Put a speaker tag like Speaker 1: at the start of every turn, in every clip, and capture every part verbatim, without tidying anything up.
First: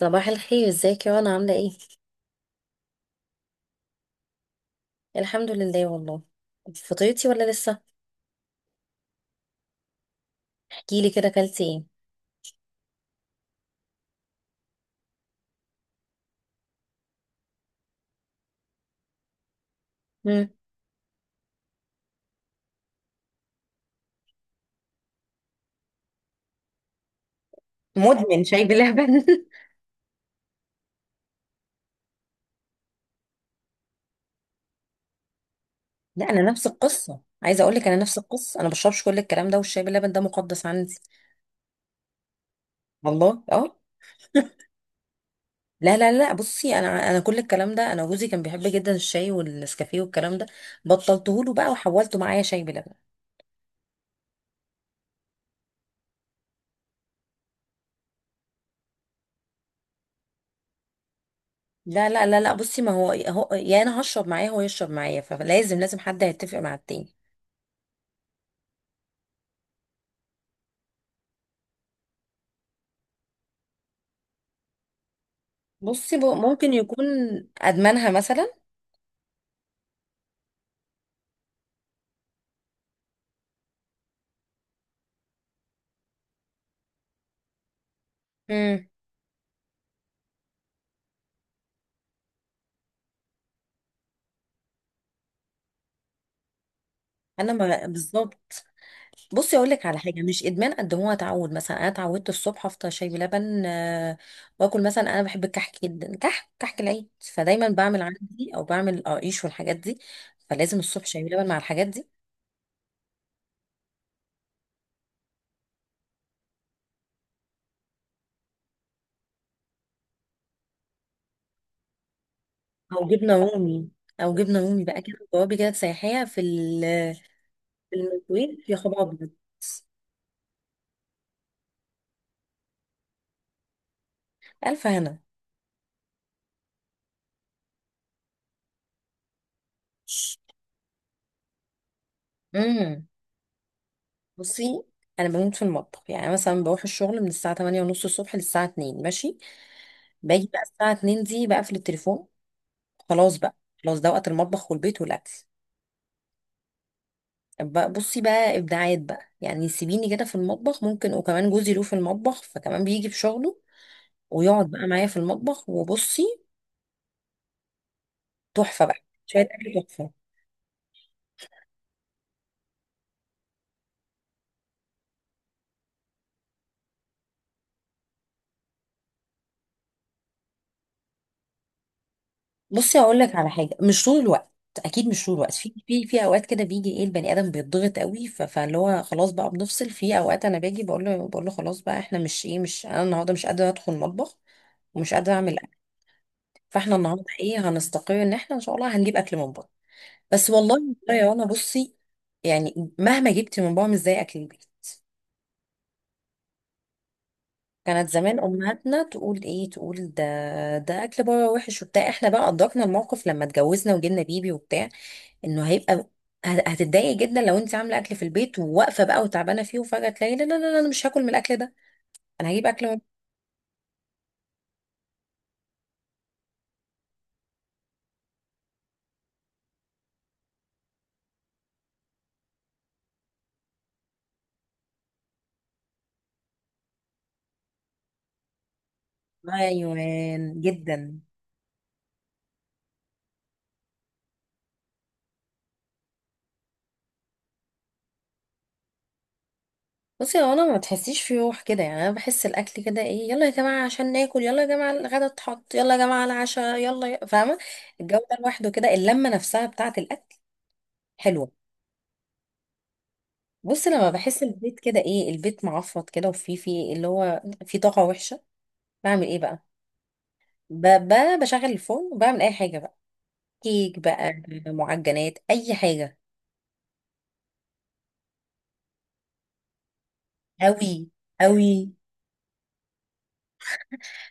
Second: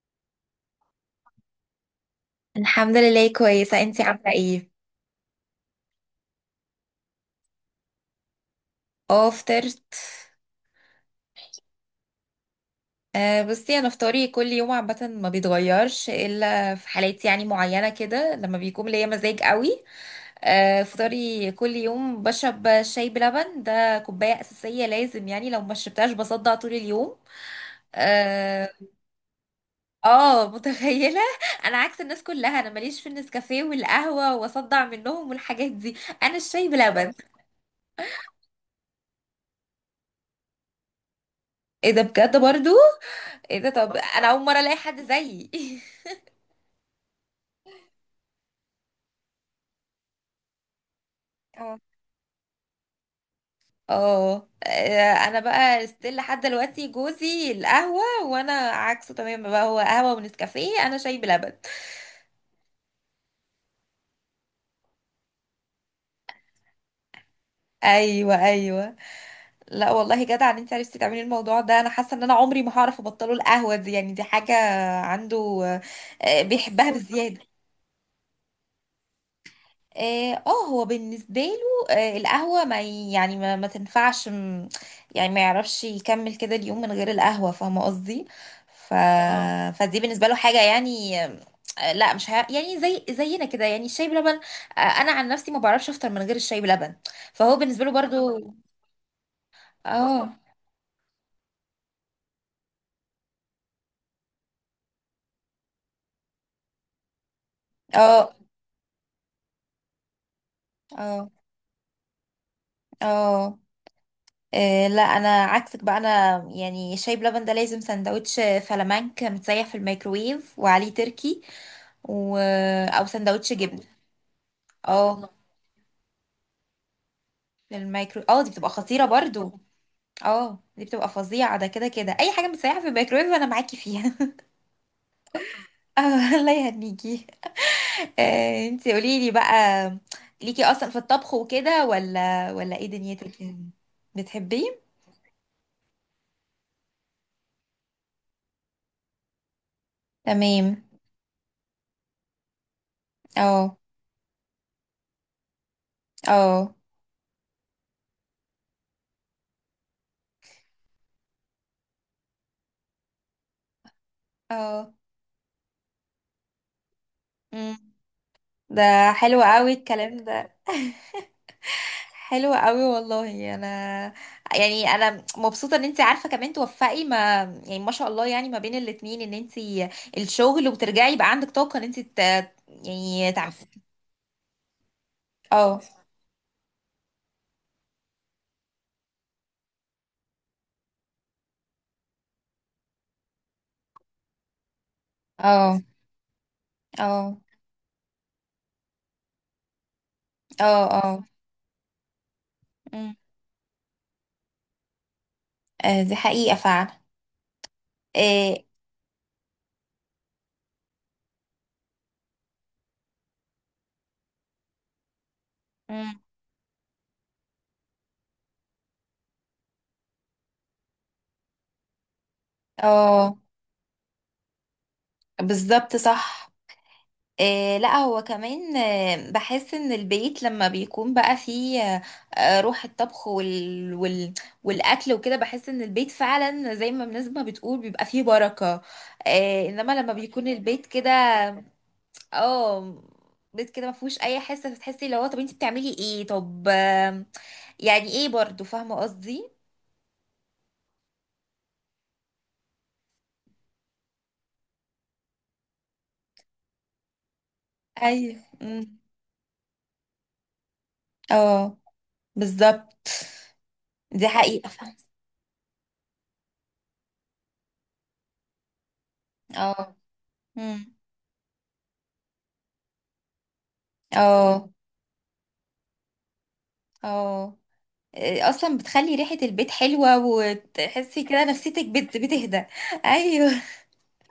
Speaker 1: صباح الخير ازيك يا رنا عاملة ايه؟
Speaker 2: الحمد لله كويسة، انتي عاملة ايه؟
Speaker 1: الحمد لله والله. فطرتي ولا لسه؟
Speaker 2: اه فطرت.
Speaker 1: احكيلي كده اكلتي ايه؟
Speaker 2: آه بصي، انا فطاري كل يوم عامة ما بيتغيرش الا في حالات يعني معينة كده لما بيكون ليا مزاج قوي.
Speaker 1: مم.
Speaker 2: آه فطاري كل يوم بشرب شاي بلبن، ده كوباية اساسية لازم، يعني لو ما شربتهاش بصدع طول اليوم.
Speaker 1: مدمن شاي
Speaker 2: اه.
Speaker 1: بلبن
Speaker 2: آه، متخيلة انا عكس الناس كلها، انا ماليش في النسكافيه والقهوة واصدع منهم والحاجات دي.
Speaker 1: لا،
Speaker 2: انا
Speaker 1: انا نفس
Speaker 2: الشاي بلبن.
Speaker 1: القصه، عايزه اقول لك انا نفس القصه. انا ما بشربش كل الكلام ده، والشاي باللبن ده مقدس عندي.
Speaker 2: ايه ده بجد برضو؟
Speaker 1: والله
Speaker 2: ايه ده،
Speaker 1: اه.
Speaker 2: طب انا اول مره الاقي حد زيي
Speaker 1: لا لا لا، بصي انا انا كل الكلام ده، انا جوزي كان بيحب جدا الشاي والنسكافيه والكلام ده. بطلته له بقى
Speaker 2: اه
Speaker 1: وحولته معايا شاي بلبن.
Speaker 2: اه. آه، انا بقى ستيل لحد دلوقتي جوزي القهوه، وانا عكسه تماما بقى، هو قهوه ونسكافيه انا شاي بلبن.
Speaker 1: لا لا لا لا، بصي ما هو هو- يا انا هشرب معاه هو يشرب معايا، فلازم لازم حد هيتفق مع التاني.
Speaker 2: ايوه ايوه. لا والله جدع ان انت عرفتي تعملي الموضوع ده. انا حاسه ان انا عمري ما هعرف ابطله القهوه دي، يعني دي حاجه عنده.
Speaker 1: بصي ب-
Speaker 2: آه،
Speaker 1: ممكن
Speaker 2: بيحبها
Speaker 1: يكون
Speaker 2: بزياده.
Speaker 1: ادمانها مثلا.
Speaker 2: اه آه، هو بالنسبة له آه القهوة ما ي- يعني ما, ما تنفعش، م- يعني ما يعرفش يكمل كده اليوم من غير القهوة، فاهمة قصدي؟
Speaker 1: امم.
Speaker 2: ف... اه فدي بالنسبة له حاجة يعني. آه، لا مش ه... يعني زي زينا كده، يعني الشاي بلبن. آه انا عن نفسي ما بعرفش افطر من غير الشاي بلبن.
Speaker 1: انا
Speaker 2: فهو بالنسبة
Speaker 1: ما
Speaker 2: له انا برضو برضه.
Speaker 1: بالظبط. بصي اقول لك على حاجه
Speaker 2: اه
Speaker 1: مش ادمان قد هو تعود، مثلا انا اتعودت الصبح افطر شاي بلبن، آه، واكل مثلا انا بحب الكحك جدا، كحك كحك العيد، فدايما بعمل
Speaker 2: اه
Speaker 1: عندي او بعمل قريش والحاجات دي. فلازم الصبح شاي
Speaker 2: اه
Speaker 1: بلبن مع الحاجات دي.
Speaker 2: اه. آه، لا انا عكسك بقى، انا يعني الشاي بلبن ده لازم سندوتش فلامنك متسيح في الميكرويف وعليه تركي، و... آه، او
Speaker 1: او جبنه
Speaker 2: سندوتش جبنه.
Speaker 1: رومي. او جبنه رومي بقى كده
Speaker 2: اه
Speaker 1: جوابي، كده تسيحيها في ال-
Speaker 2: في
Speaker 1: في
Speaker 2: الميكرو، اه دي
Speaker 1: الميكرويف،
Speaker 2: بتبقى
Speaker 1: يا خبر
Speaker 2: خطيره
Speaker 1: ابيض.
Speaker 2: برضو. اه دي بتبقى فظيعه، ده كده كده اي حاجه بتسيحها في الميكرويف انا معاكي فيها
Speaker 1: الف هنا.
Speaker 2: اه الله يهنيكي. آه انتي قولي لي بقى، ليكي اصلا في الطبخ وكده ولا ولا ايه
Speaker 1: امم.
Speaker 2: دنيتك؟ بتحبيه؟
Speaker 1: بصي انا بموت في المطبخ. يعني مثلا بروح الشغل من الساعه تمانية ونص الصبح للساعه اتنين، ماشي. باجي بقى
Speaker 2: تمام.
Speaker 1: الساعه اتنين دي بقفل التليفون. خلاص بقى.
Speaker 2: اه
Speaker 1: خلاص، ده وقت المطبخ والبيت والاكل.
Speaker 2: اه
Speaker 1: بقى بصي بقى ابداعات بقى، يعني سيبيني كده في المطبخ. ممكن وكمان جوزي له في المطبخ، فكمان بيجي في شغله ويقعد بقى
Speaker 2: اه.
Speaker 1: معايا في المطبخ وبصي،
Speaker 2: مم.
Speaker 1: تحفه بقى.
Speaker 2: ده
Speaker 1: شويه
Speaker 2: حلو قوي
Speaker 1: اكل تحفه.
Speaker 2: الكلام ده. حلوة قوي والله. انا يعني انا مبسوطة ان انت عارفة كمان توفقي، ما يعني ما شاء الله، يعني ما بين الاتنين ان انت الشغل وترجعي يبقى عندك طاقة ان انت ت...
Speaker 1: بصي هقول
Speaker 2: يعني
Speaker 1: لك
Speaker 2: تع...
Speaker 1: على حاجه مش طول الوقت. اكيد مش طول الوقت، في
Speaker 2: اه
Speaker 1: في في اوقات كده بيجي ايه البني ادم بيتضغط قوي، ف- فاللي هو خلاص بقى بنفصل. في اوقات انا باجي بقول له بقول له خلاص بقى، احنا مش ايه، مش انا النهارده مش قادره ادخل المطبخ ومش قادره اعمل اكل.
Speaker 2: اه
Speaker 1: فاحنا النهارده
Speaker 2: اه
Speaker 1: ايه هنستقر ان احنا ان شاء الله هنجيب اكل من بره. بس والله
Speaker 2: اه
Speaker 1: والله
Speaker 2: اه.
Speaker 1: يا رنا، بصي يعني
Speaker 2: أمم.
Speaker 1: مهما جبت من بره مش زي اكل البيت.
Speaker 2: آه، دي حقيقة فعلا.
Speaker 1: كانت زمان
Speaker 2: اه.
Speaker 1: امهاتنا تقول ايه، تقول ده، ده اكل بره وحش وبتاع. احنا بقى ادركنا الموقف لما اتجوزنا وجبنا بيبي وبتاع، انه هيبقى
Speaker 2: أمم.
Speaker 1: هت- هتتضايق جدا لو انت عامله اكل في البيت وواقفه بقى وتعبانه فيه وفجاه تلاقي لا لا لا لا، انا مش هاكل من الاكل ده، انا هجيب اكل
Speaker 2: آه، بالظبط صح. آه لا هو كمان آه بحس ان البيت لما بيكون بقى فيه آه آه، روح الطبخ وال وال والاكل وكده، بحس ان البيت فعلا زي ما الناس ما بتقول بيبقى فيه بركة.
Speaker 1: من
Speaker 2: آه انما لما بيكون
Speaker 1: ايوان
Speaker 2: البيت كده،
Speaker 1: جدا.
Speaker 2: اه بيت كده ما فيهوش اي حس، فتحسي اللي هو طب انت بتعملي ايه؟ طب آه يعني ايه برضو، فاهمة قصدي؟
Speaker 1: بصي هو انا ما تحسيش في روح كده. يعني انا بحس الاكل كده ايه، يلا يا جماعه عشان ناكل، يلا يا جماعه الغدا اتحط، يلا يا جماعه العشاء، يلا ي- فاهمه. الجو ده
Speaker 2: ايوه.
Speaker 1: لوحده كده،
Speaker 2: مم.
Speaker 1: اللمه نفسها بتاعه الاكل حلوه.
Speaker 2: اه بالظبط.
Speaker 1: بصي لما
Speaker 2: دي
Speaker 1: بحس
Speaker 2: حقيقة.
Speaker 1: البيت كده ايه، البيت معفط كده وفي في اللي هو في طاقه وحشه، بعمل ايه بقى؟
Speaker 2: اه. مم.
Speaker 1: ب- ب- بشغل الفرن وبعمل اي حاجه بقى. كيك بقى،
Speaker 2: اه
Speaker 1: معجنات، اي حاجه.
Speaker 2: اه. آه، اصلا بتخلي ريحة البيت حلوة
Speaker 1: قوي
Speaker 2: وتحسي كده
Speaker 1: قوي
Speaker 2: نفسيتك بت- بتهدى ايوه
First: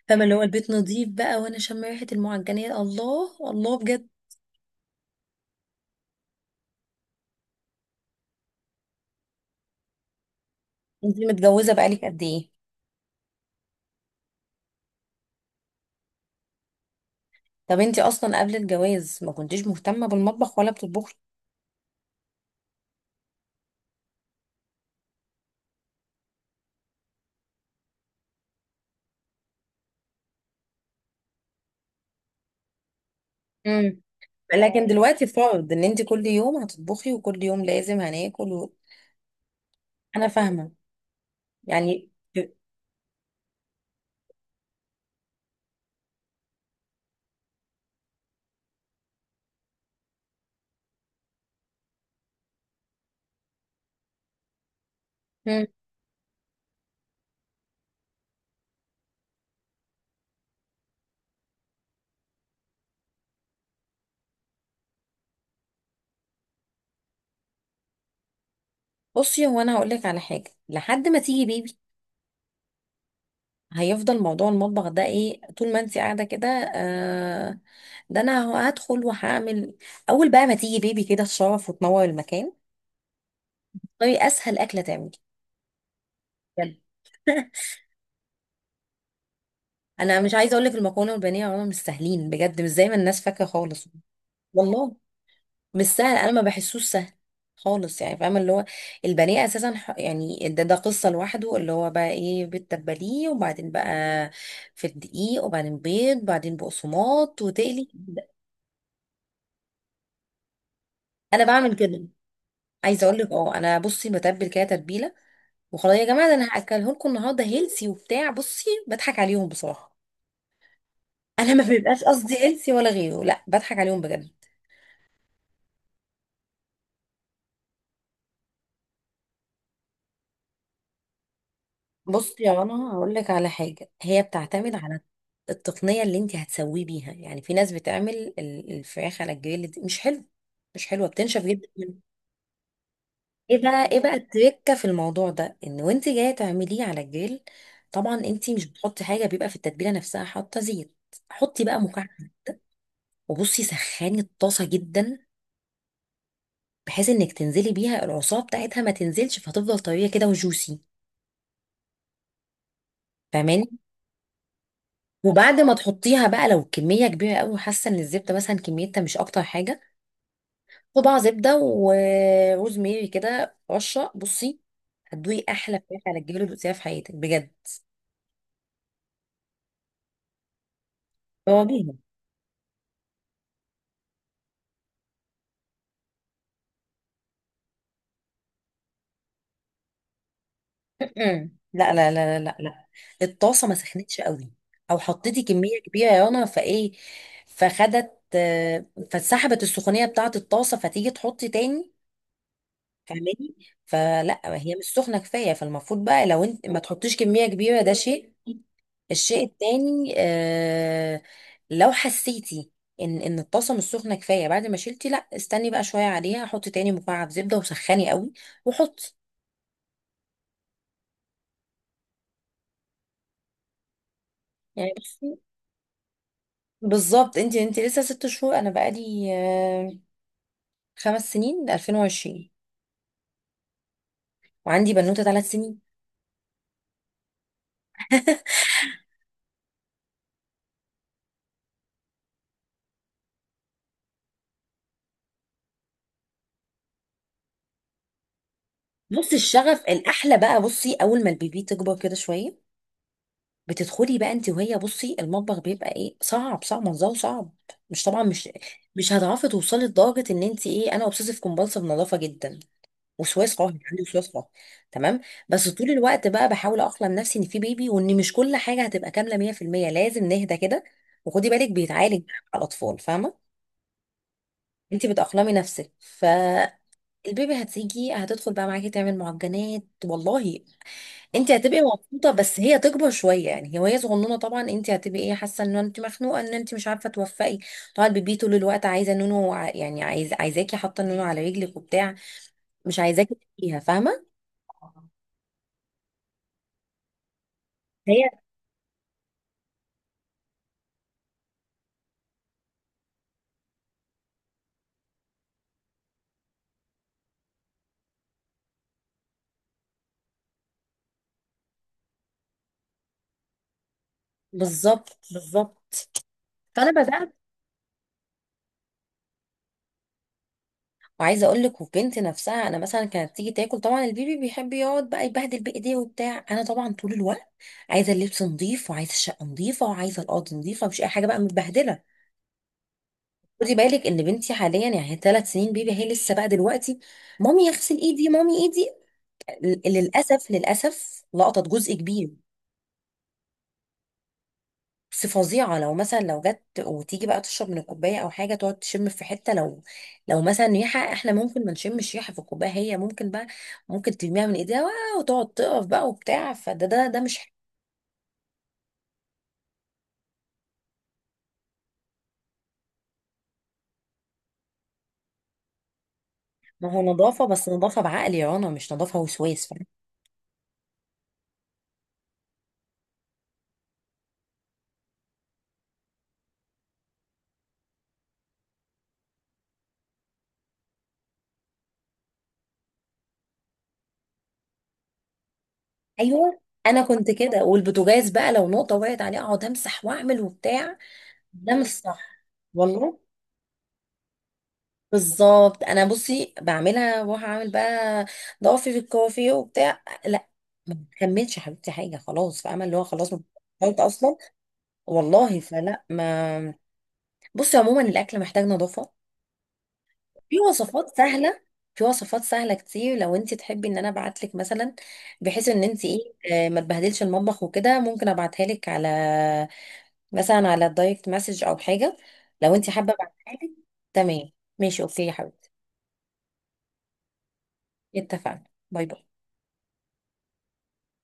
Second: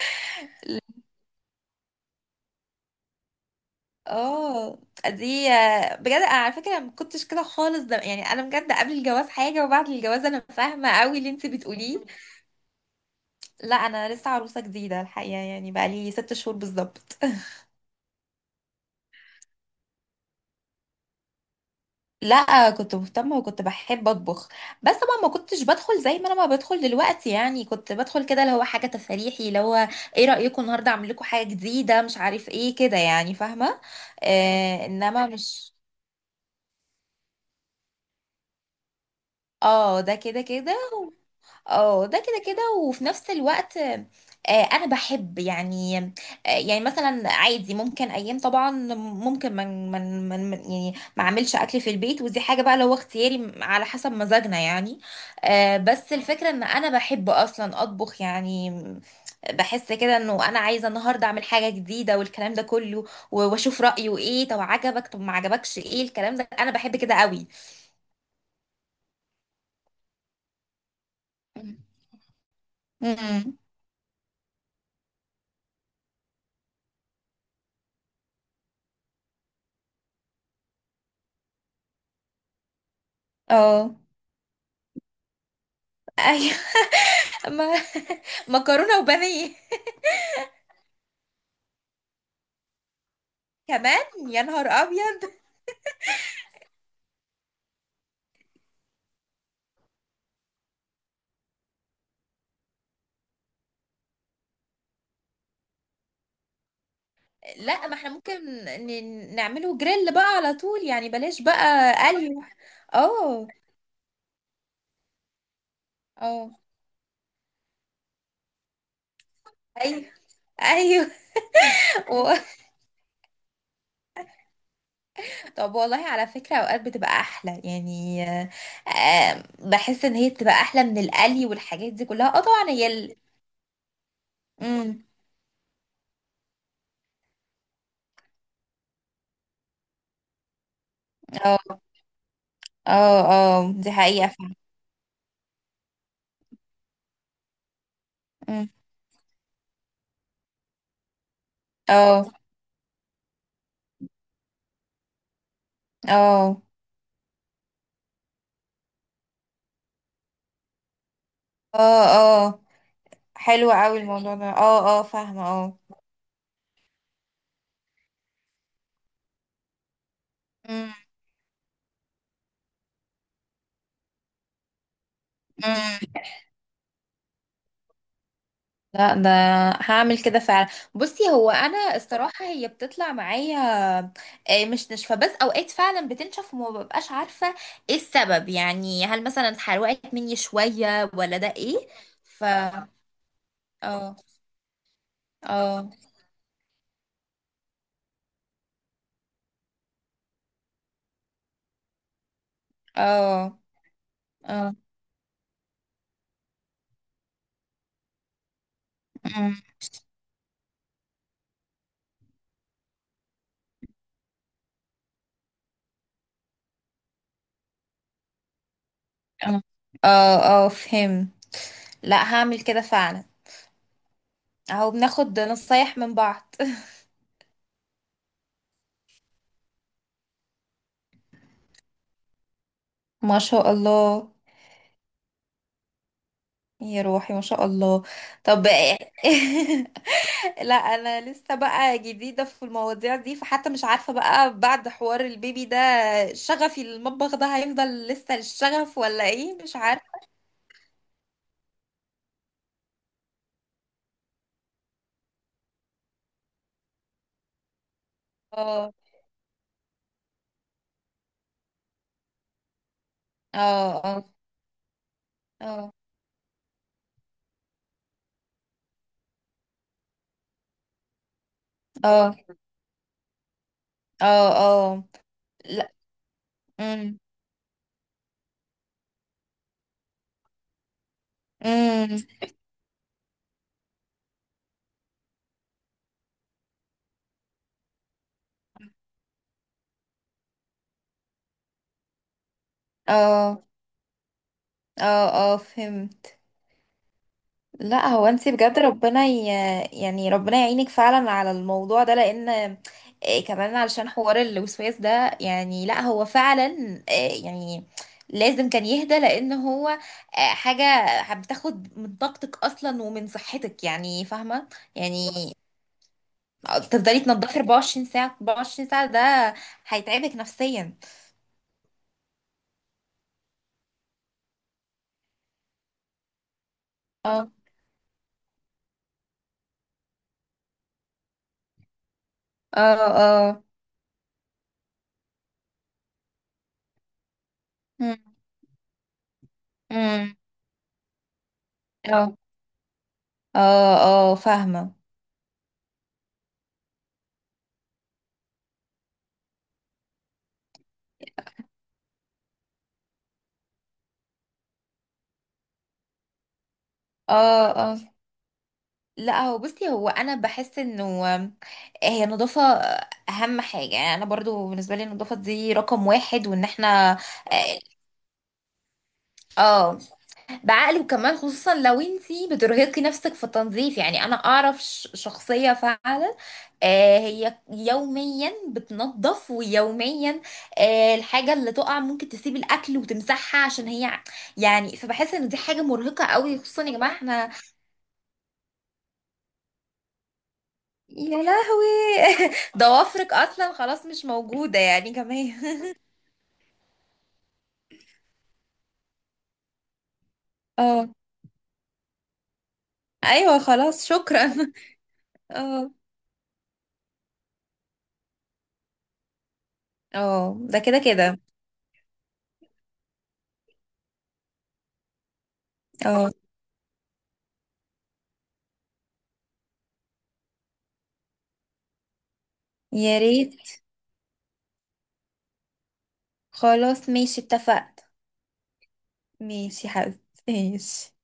Speaker 1: فاهمه اللي هو البيت نظيف بقى وانا شم ريحه المعجنات، الله الله بجد.
Speaker 2: اه. دي آه، بجد انا على فكرة ما كنتش كده خالص. ده يعني انا بجد قبل الجواز حاجة وبعد الجواز. انا فاهمة قوي
Speaker 1: انتي
Speaker 2: اللي انت
Speaker 1: متجوزه
Speaker 2: بتقوليه.
Speaker 1: بقالك قد ايه؟
Speaker 2: لا انا لسه عروسة جديدة الحقيقة، يعني بقالي ست شهور بالظبط.
Speaker 1: طب انتي اصلا قبل الجواز ما كنتيش مهتمه بالمطبخ ولا بتطبخي؟
Speaker 2: لا كنت مهتمة وكنت بحب أطبخ، بس طبعا ما كنتش بدخل زي ما أنا ما بدخل دلوقتي. يعني كنت بدخل كده اللي هو حاجة تفريحي، اللي هو إيه رأيكم النهاردة أعمل لكم حاجة جديدة مش عارف إيه كده، يعني فاهمة اه.
Speaker 1: امم. لكن
Speaker 2: آه إنما
Speaker 1: دلوقتي فرض
Speaker 2: مش،
Speaker 1: ان انتي كل يوم هتطبخي وكل يوم لازم هناكل و...
Speaker 2: آه ده
Speaker 1: انا
Speaker 2: كده
Speaker 1: فاهمه
Speaker 2: كده. اه
Speaker 1: يعني.
Speaker 2: ده كده كده. وفي نفس الوقت آه، انا بحب يعني آه، يعني مثلا عادي ممكن ايام، طبعا ممكن من من من من- يعني ما اعملش اكل في البيت، ودي حاجه بقى لو اختياري على حسب مزاجنا يعني.
Speaker 1: مم.
Speaker 2: آه، بس الفكره ان انا بحب اصلا اطبخ يعني. بحس كده انه انا عايزه النهارده اعمل حاجه جديده والكلام ده كله، و- واشوف رايه ايه، طب عجبك طب ما عجبكش ايه الكلام ده. انا بحب كده قوي.
Speaker 1: بصي هو انا هقول لك على حاجه، لحد ما تيجي بيبي
Speaker 2: امم.
Speaker 1: هيفضل موضوع المطبخ ده ايه طول ما انت قاعده كده. آه ده انا هدخل وهعمل. اول بقى ما تيجي بيبي كده تشرف وتنور المكان.
Speaker 2: اه
Speaker 1: طيب اسهل اكله تعمل
Speaker 2: ايوه
Speaker 1: بجد
Speaker 2: ما مكرونة وبانيه؟
Speaker 1: انا مش عايزه اقول لك، المكرونه والبانيه عموما مش سهلين بجد، مش زي ما الناس فاكره خالص.
Speaker 2: كمان يا نهار
Speaker 1: والله
Speaker 2: ابيض.
Speaker 1: مش سهل، انا ما بحسوش سهل خالص. يعني فاهمه اللي هو البانيه اساسا ح- يعني ده ده قصه لوحده، اللي هو بقى ايه بتتبليه، وبعدين بقى في الدقيق، وبعدين بيض، وبعدين بقسماط
Speaker 2: لا
Speaker 1: وتقلي.
Speaker 2: ما احنا ممكن ن- نعمله جريل بقى على طول، يعني بلاش
Speaker 1: انا بعمل
Speaker 2: بقى
Speaker 1: كده.
Speaker 2: قلي.
Speaker 1: عايزه اقول لك،
Speaker 2: اه
Speaker 1: اه انا بصي بتبل كده تتبيله وخلاص. يا جماعه ده انا
Speaker 2: اه.
Speaker 1: هاكله لكم النهارده هيلسي وبتاع، بصي بضحك عليهم بصراحه
Speaker 2: ايوه ايوه
Speaker 1: انا ما بيبقاش
Speaker 2: و...
Speaker 1: قصدي هيلسي ولا غيره، لا بضحك عليهم بجد.
Speaker 2: طب والله على فكرة اوقات بتبقى احلى يعني، آه، بحس ان هي بتبقى احلى من القلي والحاجات دي كلها. اه
Speaker 1: بصي يا
Speaker 2: طبعا هي
Speaker 1: رنا هقول
Speaker 2: ال...
Speaker 1: لك على حاجه، هي بتعتمد على
Speaker 2: مم.
Speaker 1: التقنيه اللي انت هتسويه بيها. يعني في ناس بتعمل ال- الفراخ على الجريل، دي مش حلو، مش حلوه، بتنشف
Speaker 2: اه
Speaker 1: جدا منه.
Speaker 2: اه
Speaker 1: ايه
Speaker 2: اه. دي
Speaker 1: بقى ايه بقى
Speaker 2: حقيقة فعلا.
Speaker 1: التركه في الموضوع ده، ان وانت جايه تعمليه على الجريل، طبعا انت مش
Speaker 2: مم.
Speaker 1: بتحطي حاجه، بيبقى في التتبيله نفسها حاطه زيت. حطي بقى مكعب،
Speaker 2: اه
Speaker 1: وبصي سخني الطاسه جدا،
Speaker 2: اه
Speaker 1: بحيث انك تنزلي بيها العصاره بتاعتها ما تنزلش فتفضل طريه كده وجوسي،
Speaker 2: اه اه.
Speaker 1: فاهماني.
Speaker 2: حلو قوي الموضوع ده. اه اه فاهمة
Speaker 1: وبعد ما
Speaker 2: اه.
Speaker 1: تحطيها بقى لو كميه كبيره قوي حاسه ان الزبده مثلا كميتها مش اكتر حاجه،
Speaker 2: مم.
Speaker 1: صباع زبده وروز ميري كده رشه. بصي هتدوقي احلى فراخ على
Speaker 2: مم.
Speaker 1: الجبل اللي دوقتيها في حياتك بجد.
Speaker 2: لا ده هعمل كده فعلا. بصي هو
Speaker 1: جربيها.
Speaker 2: انا الصراحه هي بتطلع معايا آه، مش ناشفه، بس اوقات فعلا بتنشف وما ببقاش عارفه ايه السبب، يعني هل مثلا اتحرقت مني شويه، ولا ده ايه؟
Speaker 1: لا لا لا لا
Speaker 2: ف
Speaker 1: لا لا، الطاسه ما
Speaker 2: اه
Speaker 1: سخنتش قوي، او حطيتي كميه
Speaker 2: اه
Speaker 1: كبيره يا رنا، فايه فخدت، آه، فاتسحبت السخونيه بتاعه الطاسه، فتيجي تحطي تاني، فاهماني.
Speaker 2: اه
Speaker 1: فلا هي
Speaker 2: اه.
Speaker 1: مش سخنه كفايه، فالمفروض بقى لو انت ما تحطيش كميه كبيره، ده شيء. الشيء
Speaker 2: أمم،
Speaker 1: التاني، آه لو حسيتي ان ان الطاسه مش سخنه كفايه بعد ما شلتي، لا استني بقى شويه عليها، حطي تاني مكعب زبده وسخني قوي وحطي.
Speaker 2: اه. مم. اه اه فهم. لا هعمل كده فعلا. اهو
Speaker 1: يعني بس
Speaker 2: بناخد نصايح من بعض
Speaker 1: بالظبط، انت انت لسه ست شهور، انا بقالي آه، خمس سنين ألفين وعشرين،
Speaker 2: ما شاء الله.
Speaker 1: وعندي بنوته ثلاث سنين
Speaker 2: يا روحي ما شاء الله. طب لا انا لسه بقى جديده في المواضيع دي، فحتى مش عارفه بقى بعد حوار البيبي ده شغفي للمطبخ ده هيفضل لسه الشغف، ولا
Speaker 1: بصي
Speaker 2: ايه مش
Speaker 1: الشغف
Speaker 2: عارفه.
Speaker 1: الاحلى بقى، بصي اول ما البيبي تكبر كده شويه بتدخلي بقى انت وهي بصي المطبخ، بيبقى ايه صعب، صعب منظره صعب، مش طبعا مش،
Speaker 2: اه
Speaker 1: مش هتعرفي توصلي لدرجه ان انت ايه، انا اوبسيسيف كومبالسيف نظافه جدا، وسواس قهري، عندي
Speaker 2: اه
Speaker 1: وسواس قهري، تمام. بس طول
Speaker 2: اه
Speaker 1: الوقت بقى بحاول اقلم نفسي ان في بيبي وان مش كل حاجه هتبقى كامله مية في المية. لازم نهدى كده، وخدي بالك بيتعالج
Speaker 2: اه اه
Speaker 1: على الاطفال فاهمه.
Speaker 2: اه اه.
Speaker 1: انت بتأقلمي نفسك
Speaker 2: لا. امم.
Speaker 1: فالبيبي. هتيجي هتدخل بقى معاكي تعمل معجنات والله. انت هتبقي
Speaker 2: امم.
Speaker 1: مبسوطه بس هي تكبر شويه. يعني هي وهي صغنونه طبعا انت هتبقي ايه حاسه ان انت مخنوقه ان انت مش عارفه توفقي. طبعا البيبي طول الوقت عايزه نونو، وع- يعني عايز عايزاكي حاطه النونو على رجلك وبتاع، مش عايزاكي
Speaker 2: اه
Speaker 1: تبقيها فاهمه.
Speaker 2: اه اه فهمت. لا
Speaker 1: هي
Speaker 2: هو انت بجد ربنا ي... يعني ربنا يعينك فعلا على الموضوع ده، لان إيه كمان علشان حوار الوسواس ده. يعني لا هو فعلا إيه يعني لازم كان يهدى، لان هو آه، حاجة بتاخد من طاقتك اصلا ومن صحتك، يعني فاهمة،
Speaker 1: بالظبط
Speaker 2: يعني
Speaker 1: بالظبط. فانا
Speaker 2: تفضلي
Speaker 1: بدات
Speaker 2: تنضفي أربعة وعشرين ساعة أربعة وعشرين ساعة، ده هيتعبك نفسيا.
Speaker 1: وعايزه اقول لك وبنت نفسها. انا مثلا كانت تيجي تاكل، طبعا البيبي بيحب يقعد بقى يبهدل بايديه وبتاع، انا طبعا طول
Speaker 2: اه
Speaker 1: الوقت عايزه اللبس نظيف وعايزه الشقه نظيفه وعايزه الارض نظيفه، مش اي حاجه بقى متبهدله.
Speaker 2: اه اه.
Speaker 1: خدي بالك ان بنتي حاليا يعني هي ثلاث سنين بيبي، هي لسه بقى دلوقتي مامي اغسل
Speaker 2: مم.
Speaker 1: ايدي مامي ايدي،
Speaker 2: مم.
Speaker 1: للاسف للاسف لقطت جزء كبير.
Speaker 2: اه اه اه فاهمة
Speaker 1: بس فظيعة لو مثلا لو جت وتيجي بقى تشرب من الكوباية أو حاجة، تقعد تشم في حتة، لو لو مثلا ريحة، احنا ممكن ما نشمش ريحة في الكوباية، هي ممكن بقى ممكن ترميها من ايديها، وا- وتقعد تقف بقى وبتاع، فده ده ده مش ح-
Speaker 2: اه. آه. لا هو بصي هو انا بحس انه هي النظافه اهم حاجه، يعني انا برضو بالنسبه لي النظافه دي رقم واحد، وان
Speaker 1: ما هو
Speaker 2: احنا
Speaker 1: نظافة، بس
Speaker 2: اه
Speaker 1: نظافة بعقل يا رنا، مش نظافة وسواس فاهم.
Speaker 2: آه، بعقل، وكمان خصوصا لو انتي بترهقي نفسك في التنظيف. يعني انا اعرف ش- شخصيه فعلا آه، هي يوميا بتنظف ويوميا آه، الحاجه اللي تقع ممكن تسيب الاكل وتمسحها عشان هي ع- يعني فبحس ان دي حاجه مرهقه قوي،
Speaker 1: أيوه.
Speaker 2: خصوصا يا
Speaker 1: أنا
Speaker 2: جماعه
Speaker 1: كنت
Speaker 2: احنا.
Speaker 1: كده، والبوتاجاز بقى لو نقطة وقعت عليه أقعد أمسح وأعمل وبتاع،
Speaker 2: يا
Speaker 1: ده
Speaker 2: لهوي
Speaker 1: مش صح. والله
Speaker 2: ضوافرك اصلا خلاص مش موجودة يعني كمان.
Speaker 1: بالظبط. انا بصي بعملها واروح اعمل بقى ضعفي في الكوافيه وبتاع، لا ما
Speaker 2: اه
Speaker 1: بكملش يا حبيبتي حاجه، خلاص فاهمه اللي هو خلاص
Speaker 2: ايوه
Speaker 1: بطلت
Speaker 2: خلاص
Speaker 1: اصلا.
Speaker 2: شكرا.
Speaker 1: والله
Speaker 2: اه
Speaker 1: فلا ما. بصي عموما الاكل محتاج نظافه.
Speaker 2: اه
Speaker 1: في
Speaker 2: ده كده
Speaker 1: وصفات
Speaker 2: كده.
Speaker 1: سهله، في وصفات سهله كتير، لو انت تحبي ان انا ابعت لك مثلا، بحيث ان انت ايه،
Speaker 2: اه
Speaker 1: آه، ما تبهدلش المطبخ وكده، ممكن ابعتها لك على مثلا على الدايركت مسج او حاجه، لو انت حابه
Speaker 2: يا
Speaker 1: ابعتها
Speaker 2: ريت.
Speaker 1: لك. تمام، ماشي، اوكي يا حبيبتي.
Speaker 2: خلاص ماشي اتفقت.
Speaker 1: اتفقنا. باي باي.
Speaker 2: ماشي حبيبي. ماشي